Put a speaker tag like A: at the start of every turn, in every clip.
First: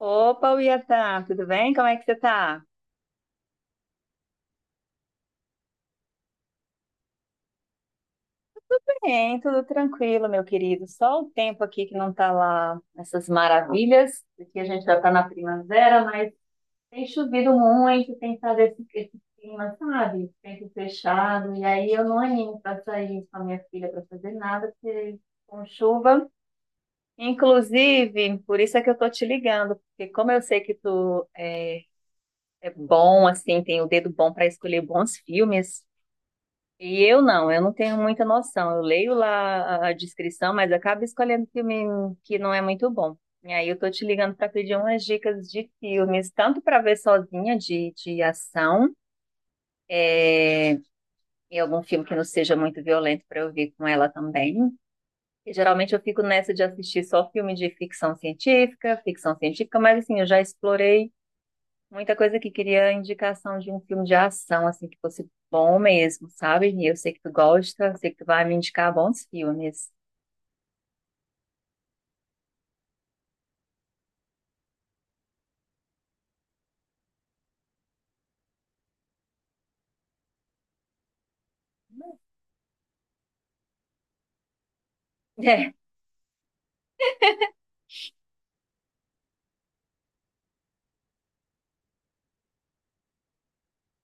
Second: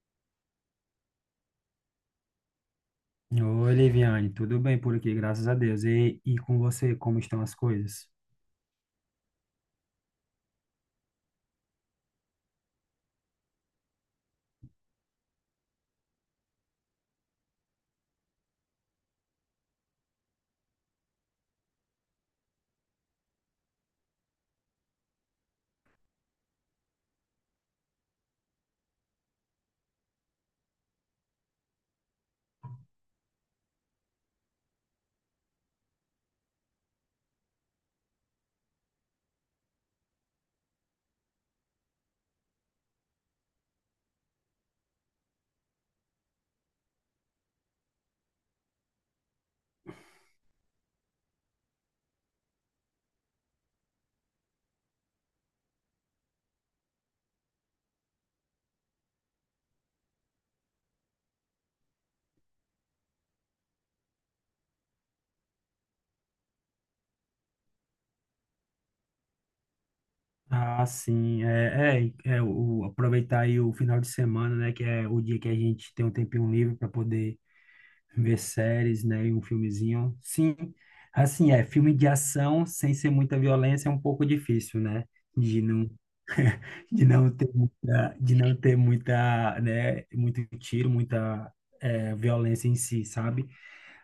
A: Opa, Iatan, tudo bem? Como é que você tá?
B: Oi, Liviane, tudo bem por aqui, graças a Deus. E com você, como estão as coisas?
A: Bem, tudo tranquilo, meu querido. Só o tempo aqui que não tá lá essas maravilhas. Aqui a gente já tá na primavera, mas tem chovido muito, tem estado esse clima, sabe? Tempo fechado. E aí eu não animo pra sair com a minha filha pra fazer nada, porque com chuva. Inclusive, por isso é que eu tô te ligando, porque como eu sei que tu é bom, assim, tem o dedo bom para escolher bons filmes. E eu não tenho muita noção. Eu leio lá a descrição, mas acabo escolhendo filme que não é muito bom. E aí eu tô te ligando para pedir umas dicas de filmes, tanto para ver sozinha de ação, é, e algum filme que não seja muito violento para eu ver com ela também. E geralmente eu fico nessa de assistir só filme de ficção científica, mas assim, eu já explorei muita coisa que queria indicação de um filme de ação, assim, que fosse bom mesmo, sabe? E eu sei que tu gosta, sei que tu vai me indicar bons filmes.
B: Ah, sim, aproveitar aí o final de semana, né, que é o dia que a gente tem um tempinho livre para poder ver séries, né, e um filmezinho. Sim, assim, é, filme de ação sem ser muita violência é um pouco difícil, né, de
A: É,
B: não, de não ter muita, de não ter muita, né, muito tiro, muita, é, violência em si, sabe?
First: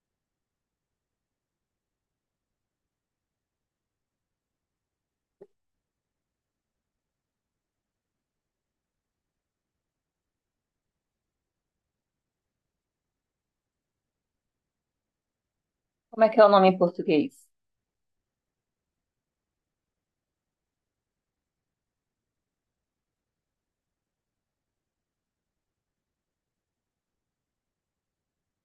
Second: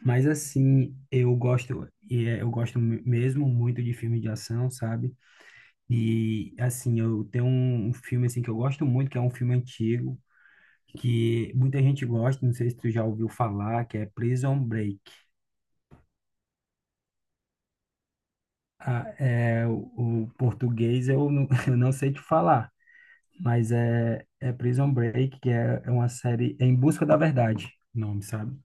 B: Mas assim, eu gosto mesmo muito de filme de ação, sabe? E assim, eu tenho um filme assim que eu gosto muito, que é um filme antigo, que muita gente gosta, não sei se tu já ouviu falar, que é Prison Break.
A: como é que é o nome em português?
B: Ah, é, o português eu não, eu não sei te falar, mas é Prison Break, é uma série é Em Busca da Verdade, o nome, sabe?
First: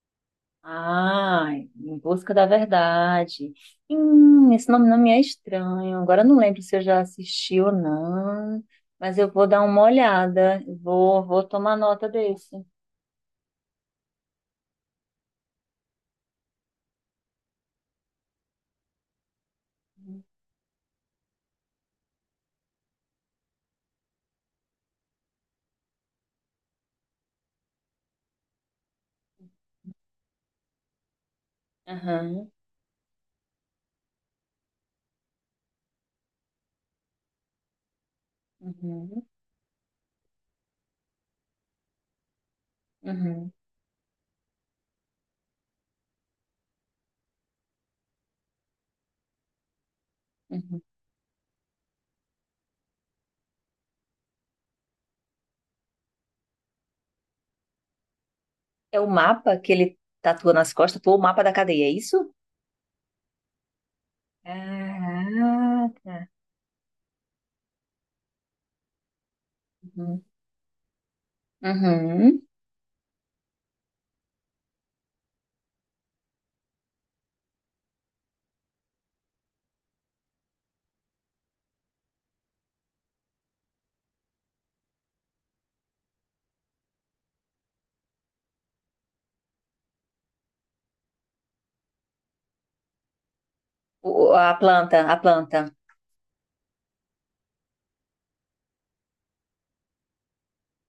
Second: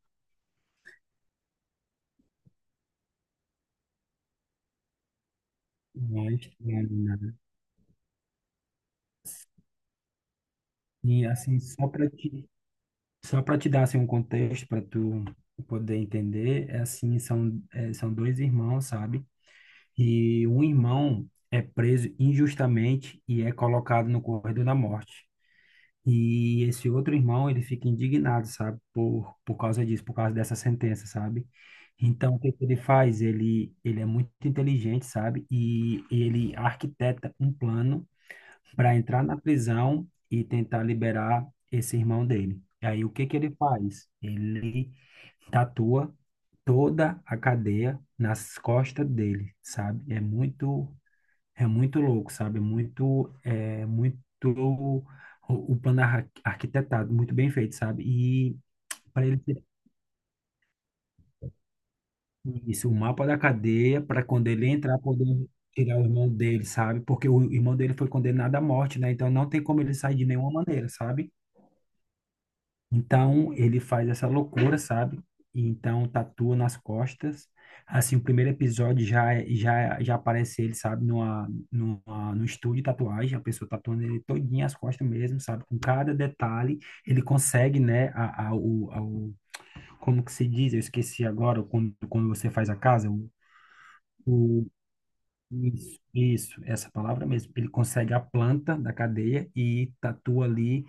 A: Ah, Em Busca da Verdade. Esse nome não me é estranho. Agora eu não
B: Mas,
A: lembro se eu
B: né,
A: já assisti ou não, mas eu vou dar uma olhada. Vou,
B: e
A: vou
B: assim,
A: tomar
B: só
A: nota
B: para te
A: desse.
B: Só para te dar assim um contexto para tu poder entender, é assim, são dois irmãos, sabe? E um irmão é preso injustamente e é colocado no corredor da morte. E esse outro irmão, ele fica indignado, sabe? Por causa disso, por causa dessa sentença, sabe? Então, o
A: Aham,
B: que que ele faz? Ele é muito inteligente, sabe? E ele arquiteta um plano para
A: uhum,
B: entrar na prisão e tentar liberar esse irmão dele. E aí o que que ele
A: uhum,
B: faz? Ele tatua toda a cadeia nas costas dele, sabe?
A: uhum.
B: É muito louco, sabe? O, o plano arquitetado, muito bem feito, sabe? E
A: É o
B: para ele
A: mapa
B: ter
A: que ele tatua nas costas, pô, o mapa da cadeia, é isso?
B: isso, o mapa da cadeia para quando ele entrar poder tirar o
A: Caraca.
B: irmão dele, sabe? Porque o irmão dele foi condenado à morte, né? Então não tem como ele sair
A: Uhum.
B: de nenhuma maneira, sabe?
A: Uhum.
B: Então ele faz essa loucura, sabe? E então tatua nas costas. Assim, o primeiro episódio já é- já já aparece ele, sabe, no estúdio de tatuagem, a pessoa tatuando ele todinho as costas mesmo, sabe? Com cada detalhe, ele consegue, né, como que se diz? Eu esqueci agora, quando você faz a casa,
A: A
B: o,
A: planta, a planta.
B: isso, isso, essa palavra mesmo. Ele consegue a planta da cadeia e tatua ali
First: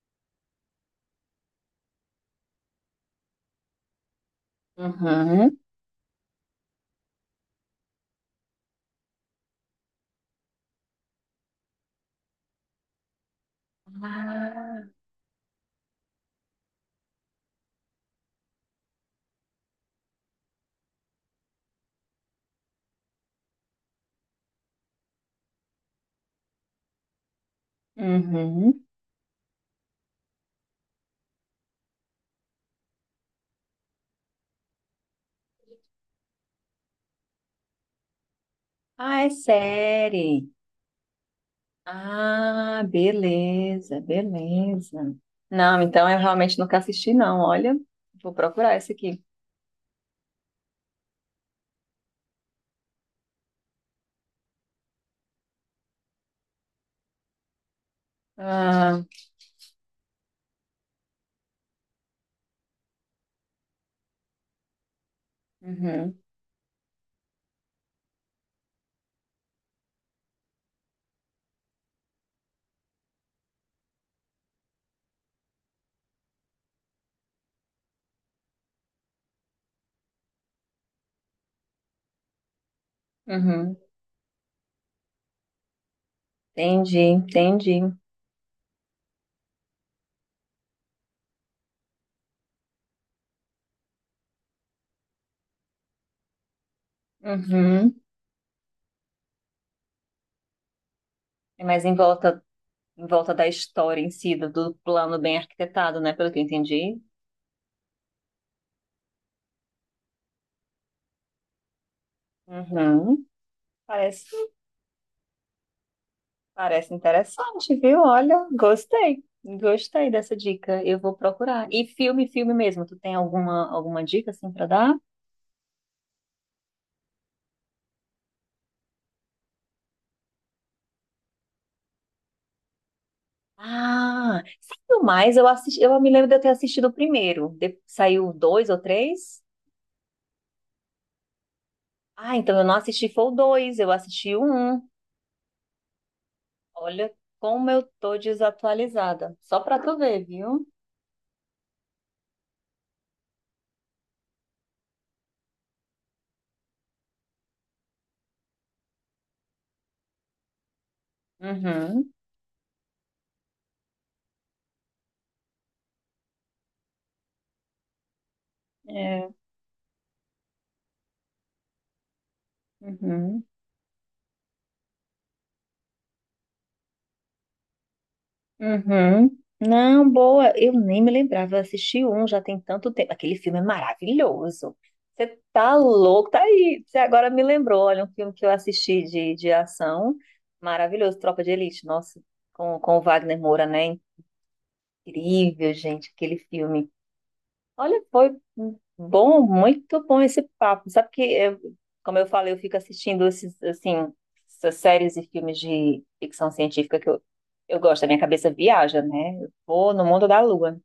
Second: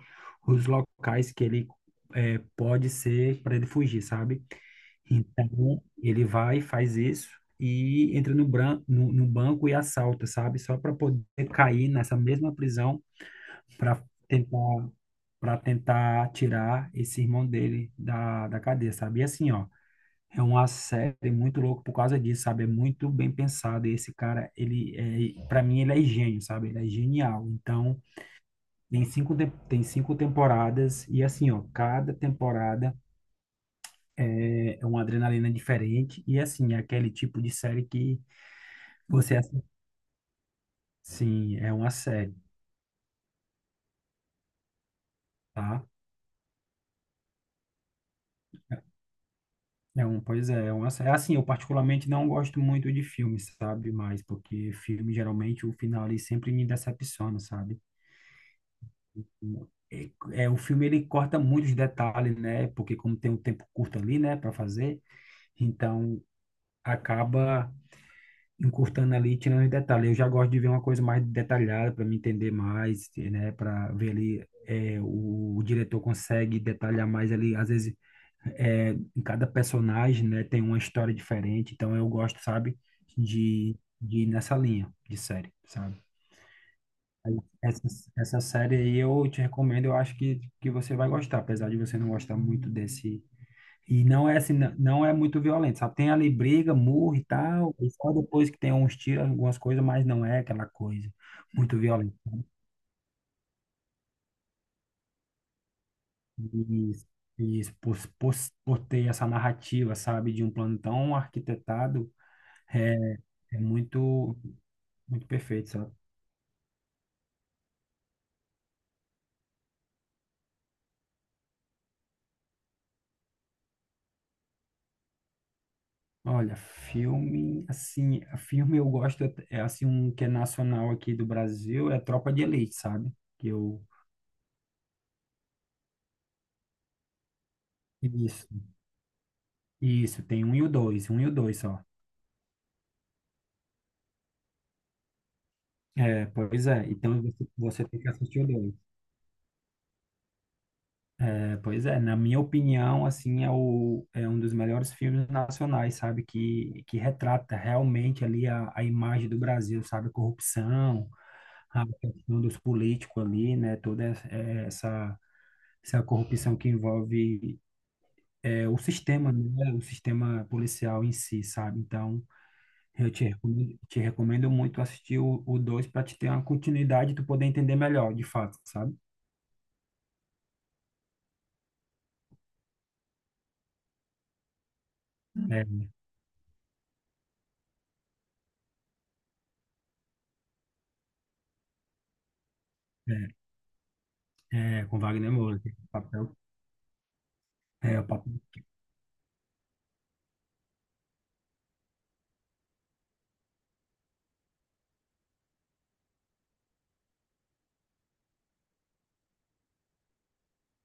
B: os locais que ele é, pode ser para ele fugir, sabe?
A: Uhum.
B: Então, ele vai, faz isso e entra no, bran no, no banco e assalta, sabe? Só para poder cair nessa mesma prisão para
A: Ah,
B: tentar, para tentar tirar esse irmão dele da cadeia, sabe? E assim, ó. É uma série muito louca por causa disso, sabe? É muito bem pensado. E esse cara, ele é, para mim, ele é gênio, sabe? Ele é genial. Então,
A: uhum.
B: tem cinco temporadas e assim, ó, cada temporada é uma adrenalina diferente e assim, é aquele tipo de série que
A: Ah, é
B: você assim,
A: série.
B: sim, é uma série,
A: Ah, beleza, beleza. Não,
B: tá?
A: então eu realmente nunca assisti, não. Olha, vou procurar esse aqui.
B: É um, pois é, é uma série. Assim, eu particularmente não gosto muito de filmes, sabe? Mas porque filme geralmente o final ali sempre me decepciona, sabe?
A: Ah,
B: é, é, o filme ele corta muitos detalhes, né? Porque como tem um tempo curto ali, né, para fazer,
A: uhum,
B: então acaba encurtando ali, tirando os detalhes. Eu já gosto de ver uma coisa mais detalhada para me entender mais, né? Para ver ali é, o diretor consegue detalhar mais ali, às vezes é, em cada personagem, né, tem uma história diferente. Então eu gosto, sabe,
A: uhum.
B: de ir nessa linha de série, sabe?
A: Entendi,
B: Essa,
A: entendi.
B: essa série aí eu te recomendo, eu acho que você vai gostar, apesar de você não gostar muito desse. E não é assim, não é muito violento, sabe? Tem ali briga, murro e tal, e
A: Uhum.
B: só depois que tem uns tiros, algumas coisas, mas não é aquela coisa
A: É
B: muito
A: mais em
B: violenta.
A: volta, em volta da história em si, do plano bem arquitetado, né? Pelo que eu
B: E,
A: entendi.
B: e isso, por, por, por ter essa narrativa, sabe, de um plano tão arquitetado, é,
A: Uhum.
B: é muito,
A: Parece.
B: muito perfeito, sabe?
A: Parece interessante, viu? Olha, gostei. Gostei dessa dica. Eu vou procurar. E filme, filme mesmo. Tu tem alguma dica assim pra dar?
B: Olha, filme, assim, filme eu gosto, é assim, um que é nacional aqui do Brasil, é Tropa de Elite, sabe? Que eu,
A: Ah, saiu mais. Eu assisti, eu me lembro de eu ter assistido o primeiro. Saiu
B: isso,
A: dois ou três?
B: isso, tem um e o dois, um e o dois só.
A: Ah, então eu não assisti foi o dois, eu assisti o um.
B: É, pois é,
A: Olha
B: então
A: como eu
B: você tem que
A: tô
B: assistir o dois.
A: desatualizada. Só pra tu ver, viu?
B: É, pois é, na minha opinião, assim, é, é um dos melhores filmes nacionais, sabe? Que retrata realmente ali a imagem do Brasil, sabe? A corrupção, a
A: Uhum.
B: questão dos políticos ali, né? Toda essa essa corrupção que envolve é, o
A: É.
B: sistema, né? O sistema policial em si, sabe? Então, eu
A: Uhum.
B: te recomendo muito assistir o dois para te ter uma continuidade e tu poder entender melhor, de fato, sabe?
A: Uhum. Não, boa. Eu nem me lembrava. Eu assisti um já tem tanto tempo. Aquele filme é maravilhoso. Você tá
B: É,
A: louco? Tá aí. Você agora me lembrou. Olha, um filme que eu assisti de ação. Maravilhoso. Tropa de Elite. Nossa, com o Wagner Moura, né?
B: é, com Wagner Moura, que é
A: Incrível,
B: o
A: gente,
B: papel.
A: aquele filme.
B: É,
A: Olha,
B: o
A: foi
B: papel.
A: bom, muito bom esse papo. Sabe que, como eu falei, eu fico assistindo essas séries e filmes de ficção científica que eu gosto. A minha cabeça viaja, né? Eu vou no mundo da lua.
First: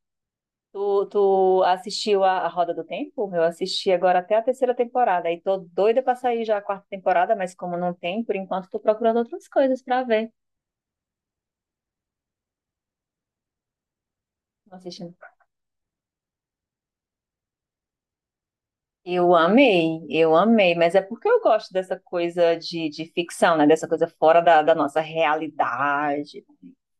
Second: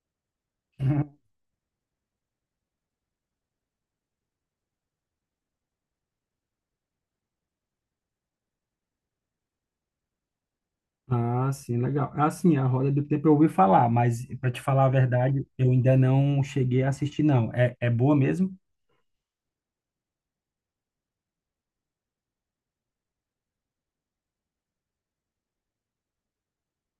A: Tu, tu assistiu a Roda do Tempo? Eu assisti agora até a terceira temporada. E tô doida pra sair já a quarta temporada, mas como não tem, por enquanto tô procurando outras coisas pra ver.
B: Ah, sim, legal. Assim, a Roda do Tempo eu ouvi falar, mas para te
A: Não
B: falar a
A: assistindo.
B: verdade, eu ainda não cheguei a assistir, não. É, é boa mesmo?
A: Eu amei, mas é porque eu gosto dessa coisa de ficção, né? Dessa coisa fora da nossa realidade.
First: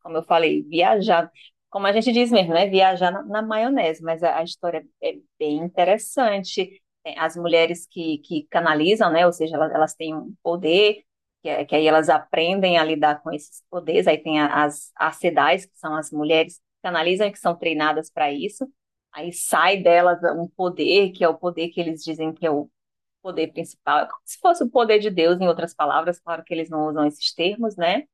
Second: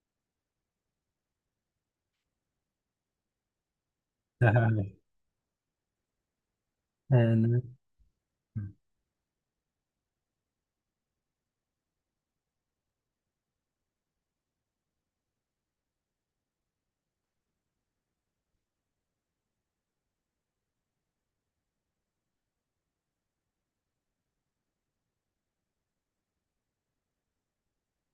A: Como eu falei, viajar, como a gente diz mesmo, né? Viajar na maionese, mas a história é bem interessante. Tem as
B: É, né?
A: mulheres que canalizam, né? Ou seja, elas têm um poder, que aí elas aprendem a lidar com esses poderes. Aí tem as sedais, que são as mulheres que canalizam e que são treinadas para isso. Aí sai delas um poder, que é o poder que eles dizem que é o poder principal. É como se fosse o poder de Deus, em outras palavras, claro que eles não usam esses termos, né?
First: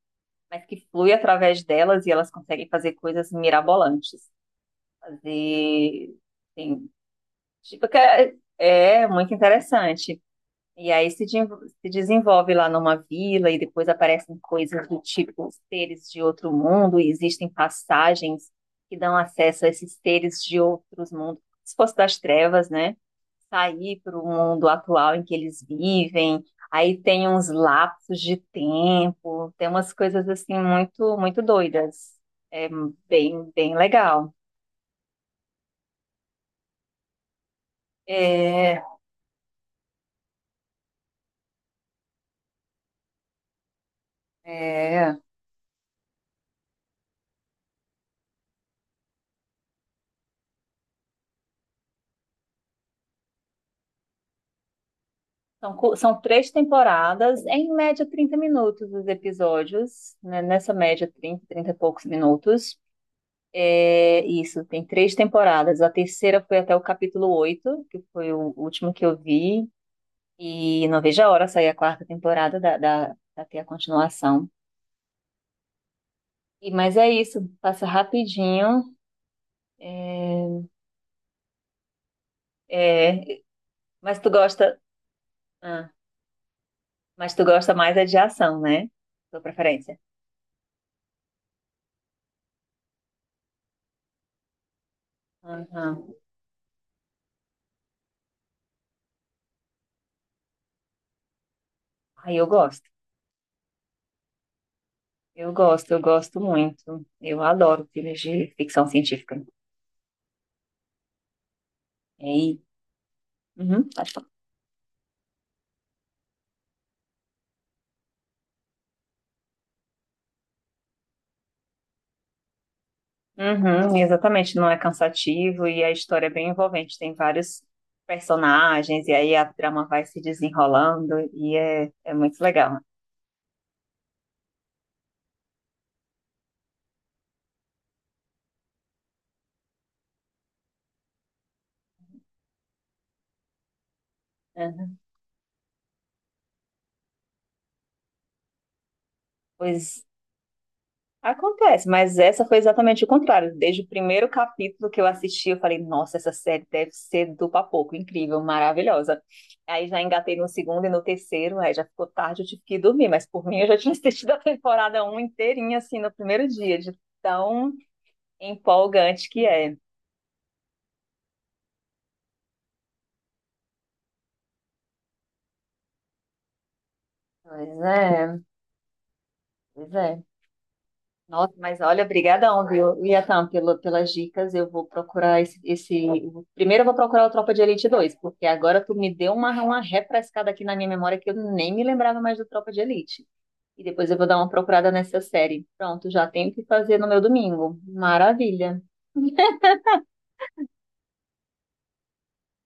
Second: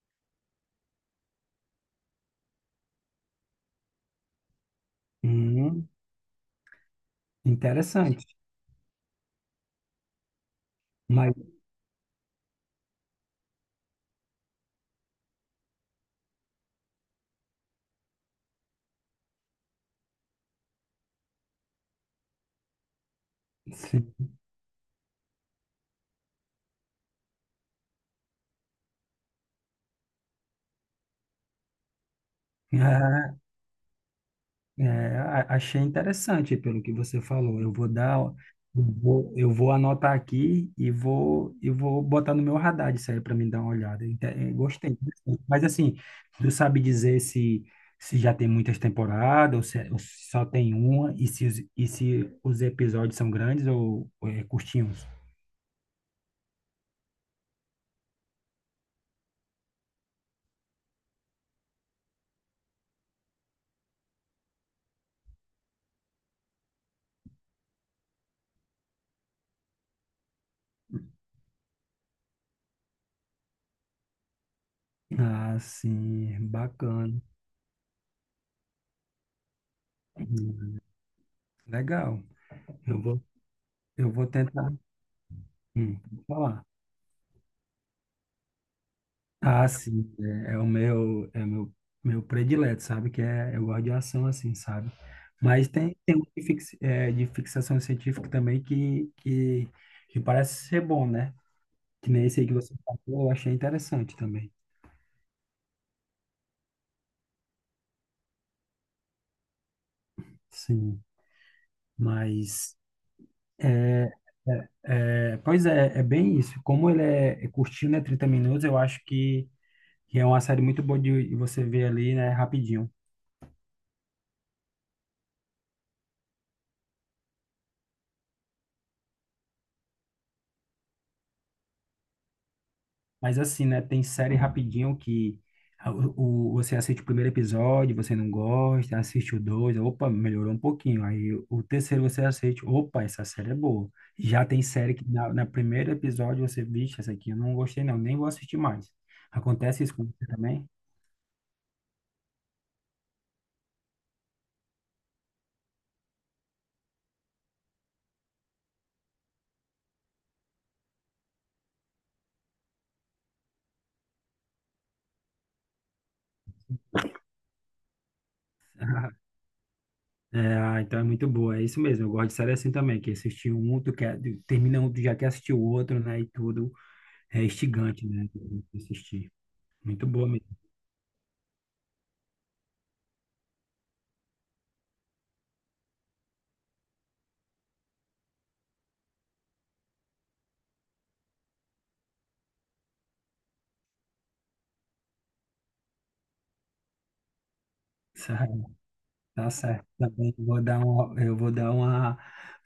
A: Mas que flui através delas e elas conseguem fazer coisas mirabolantes.
B: Hum,
A: Fazer. Assim, tipo, que
B: interessante.
A: é muito interessante. E aí se,
B: Mas,
A: de- se desenvolve lá numa vila e depois aparecem coisas do tipo seres de outro mundo e existem passagens que dão acesso a esses seres de outros mundos, como se fosse das trevas, né? Sair
B: sim.
A: para o mundo atual em que eles vivem. Aí tem uns lapsos de tempo, tem umas coisas assim muito, muito doidas. É bem, bem legal.
B: É, achei interessante pelo que você falou.
A: É,
B: Eu vou anotar aqui e vou botar no meu radar isso aí para mim dar uma olhada. Gostei.
A: é.
B: Interessante. Mas assim, tu sabe dizer se, se já tem muitas temporadas ou se, é, ou se só tem uma e se, e se os episódios são grandes ou é, curtinhos?
A: São três temporadas, em média 30 minutos os episódios, né? Nessa média 30 e poucos minutos. É isso, tem três temporadas. A terceira foi até o capítulo 8 que foi o último que eu vi, e não vejo a hora sair a quarta temporada pra ter a continuação.
B: Ah, sim,
A: E, mas é
B: bacana.
A: isso, passa rapidinho. É,
B: Hum, Legal. Eu vou,
A: é,
B: eu
A: mas
B: vou
A: tu
B: tentar.
A: gosta, ah,
B: Vou falar.
A: mas tu gosta mais é de ação, né? Tua
B: Ah,
A: preferência.
B: sim, é o meu, meu predileto, sabe? Que é, eu gosto de ação assim, sabe? Mas
A: Aham.
B: tem um de, de fixação científica também que parece ser bom, né? Que nem
A: Aí
B: esse aí
A: eu
B: que você
A: gosto.
B: falou, eu achei interessante também.
A: Eu gosto, eu gosto muito. Eu adoro filmes de ficção científica.
B: Sim,
A: E,
B: mas
A: uhum,
B: é,
A: pode falar.
B: pois é, é bem isso. Como ele é, é curtinho, né? 30 minutos, eu acho que é uma série muito boa de você ver ali, né? Rapidinho.
A: Uhum, exatamente, não é cansativo e a história é bem envolvente. Tem vários personagens e aí a trama vai se desenrolando e é muito legal.
B: Mas assim, né? Tem série rapidinho que você assiste o primeiro episódio, você não gosta, assiste o dois, opa, melhorou um pouquinho. Aí o terceiro você assiste, opa, essa série é boa. Já tem série
A: Uhum.
B: que na primeiro episódio você, bicho, essa aqui eu não gostei não, nem vou assistir mais. Acontece isso
A: Pois
B: com você também?
A: acontece, mas essa foi exatamente o contrário. Desde o primeiro capítulo que eu assisti, eu falei, nossa, essa série deve ser do papoco, incrível, maravilhosa. Aí já engatei no segundo e no terceiro, aí já ficou tarde, eu tive que ir dormir, mas por mim eu já tinha assistido a temporada um inteirinha, assim, no primeiro dia, de tão empolgante que é.
B: É, ah, então é muito boa, é isso mesmo. Eu gosto de série assim também, que é assistir um, tu quer, termina um, tu já quer assistir o outro, né? E tudo é
A: Pois
B: instigante, né?
A: é,
B: Assistir.
A: pois
B: Muito
A: é.
B: boa mesmo.
A: Nossa, mas olha, obrigadão, viu, Liatan, pelo, pelas dicas. Eu vou procurar esse. Primeiro eu vou procurar o Tropa de Elite dois, porque agora tu me deu uma refrescada aqui na minha memória que eu nem me lembrava mais do Tropa de Elite. E depois eu vou dar uma procurada nessa série. Pronto, já tenho o que fazer no meu domingo. Maravilha.
B: Tá certo, também vou dar um, eu vou dar uma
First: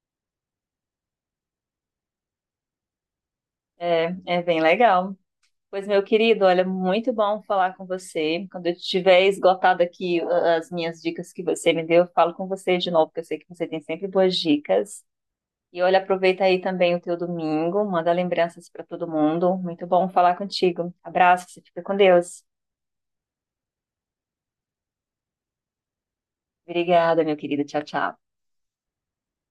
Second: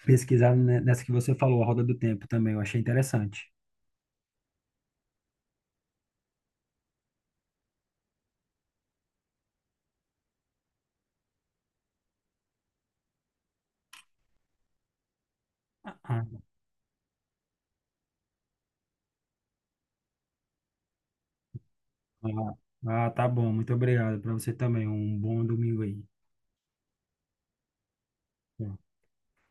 B: pesquisada nessa que você falou, a Roda do Tempo também, eu achei interessante.
A: É bem legal. Pois, meu querido, olha, muito bom falar com você. Quando eu tiver esgotado aqui as minhas dicas que você me deu, eu falo com você de novo, porque eu sei que você tem sempre boas dicas. E olha,
B: Ah,
A: aproveita aí também o teu domingo, manda lembranças para todo mundo. Muito bom falar contigo. Abraço, você fica com Deus.
B: ah, ah, tá bom, muito obrigado para você também, um bom domingo aí.
A: Obrigada, meu querido. Tchau, tchau.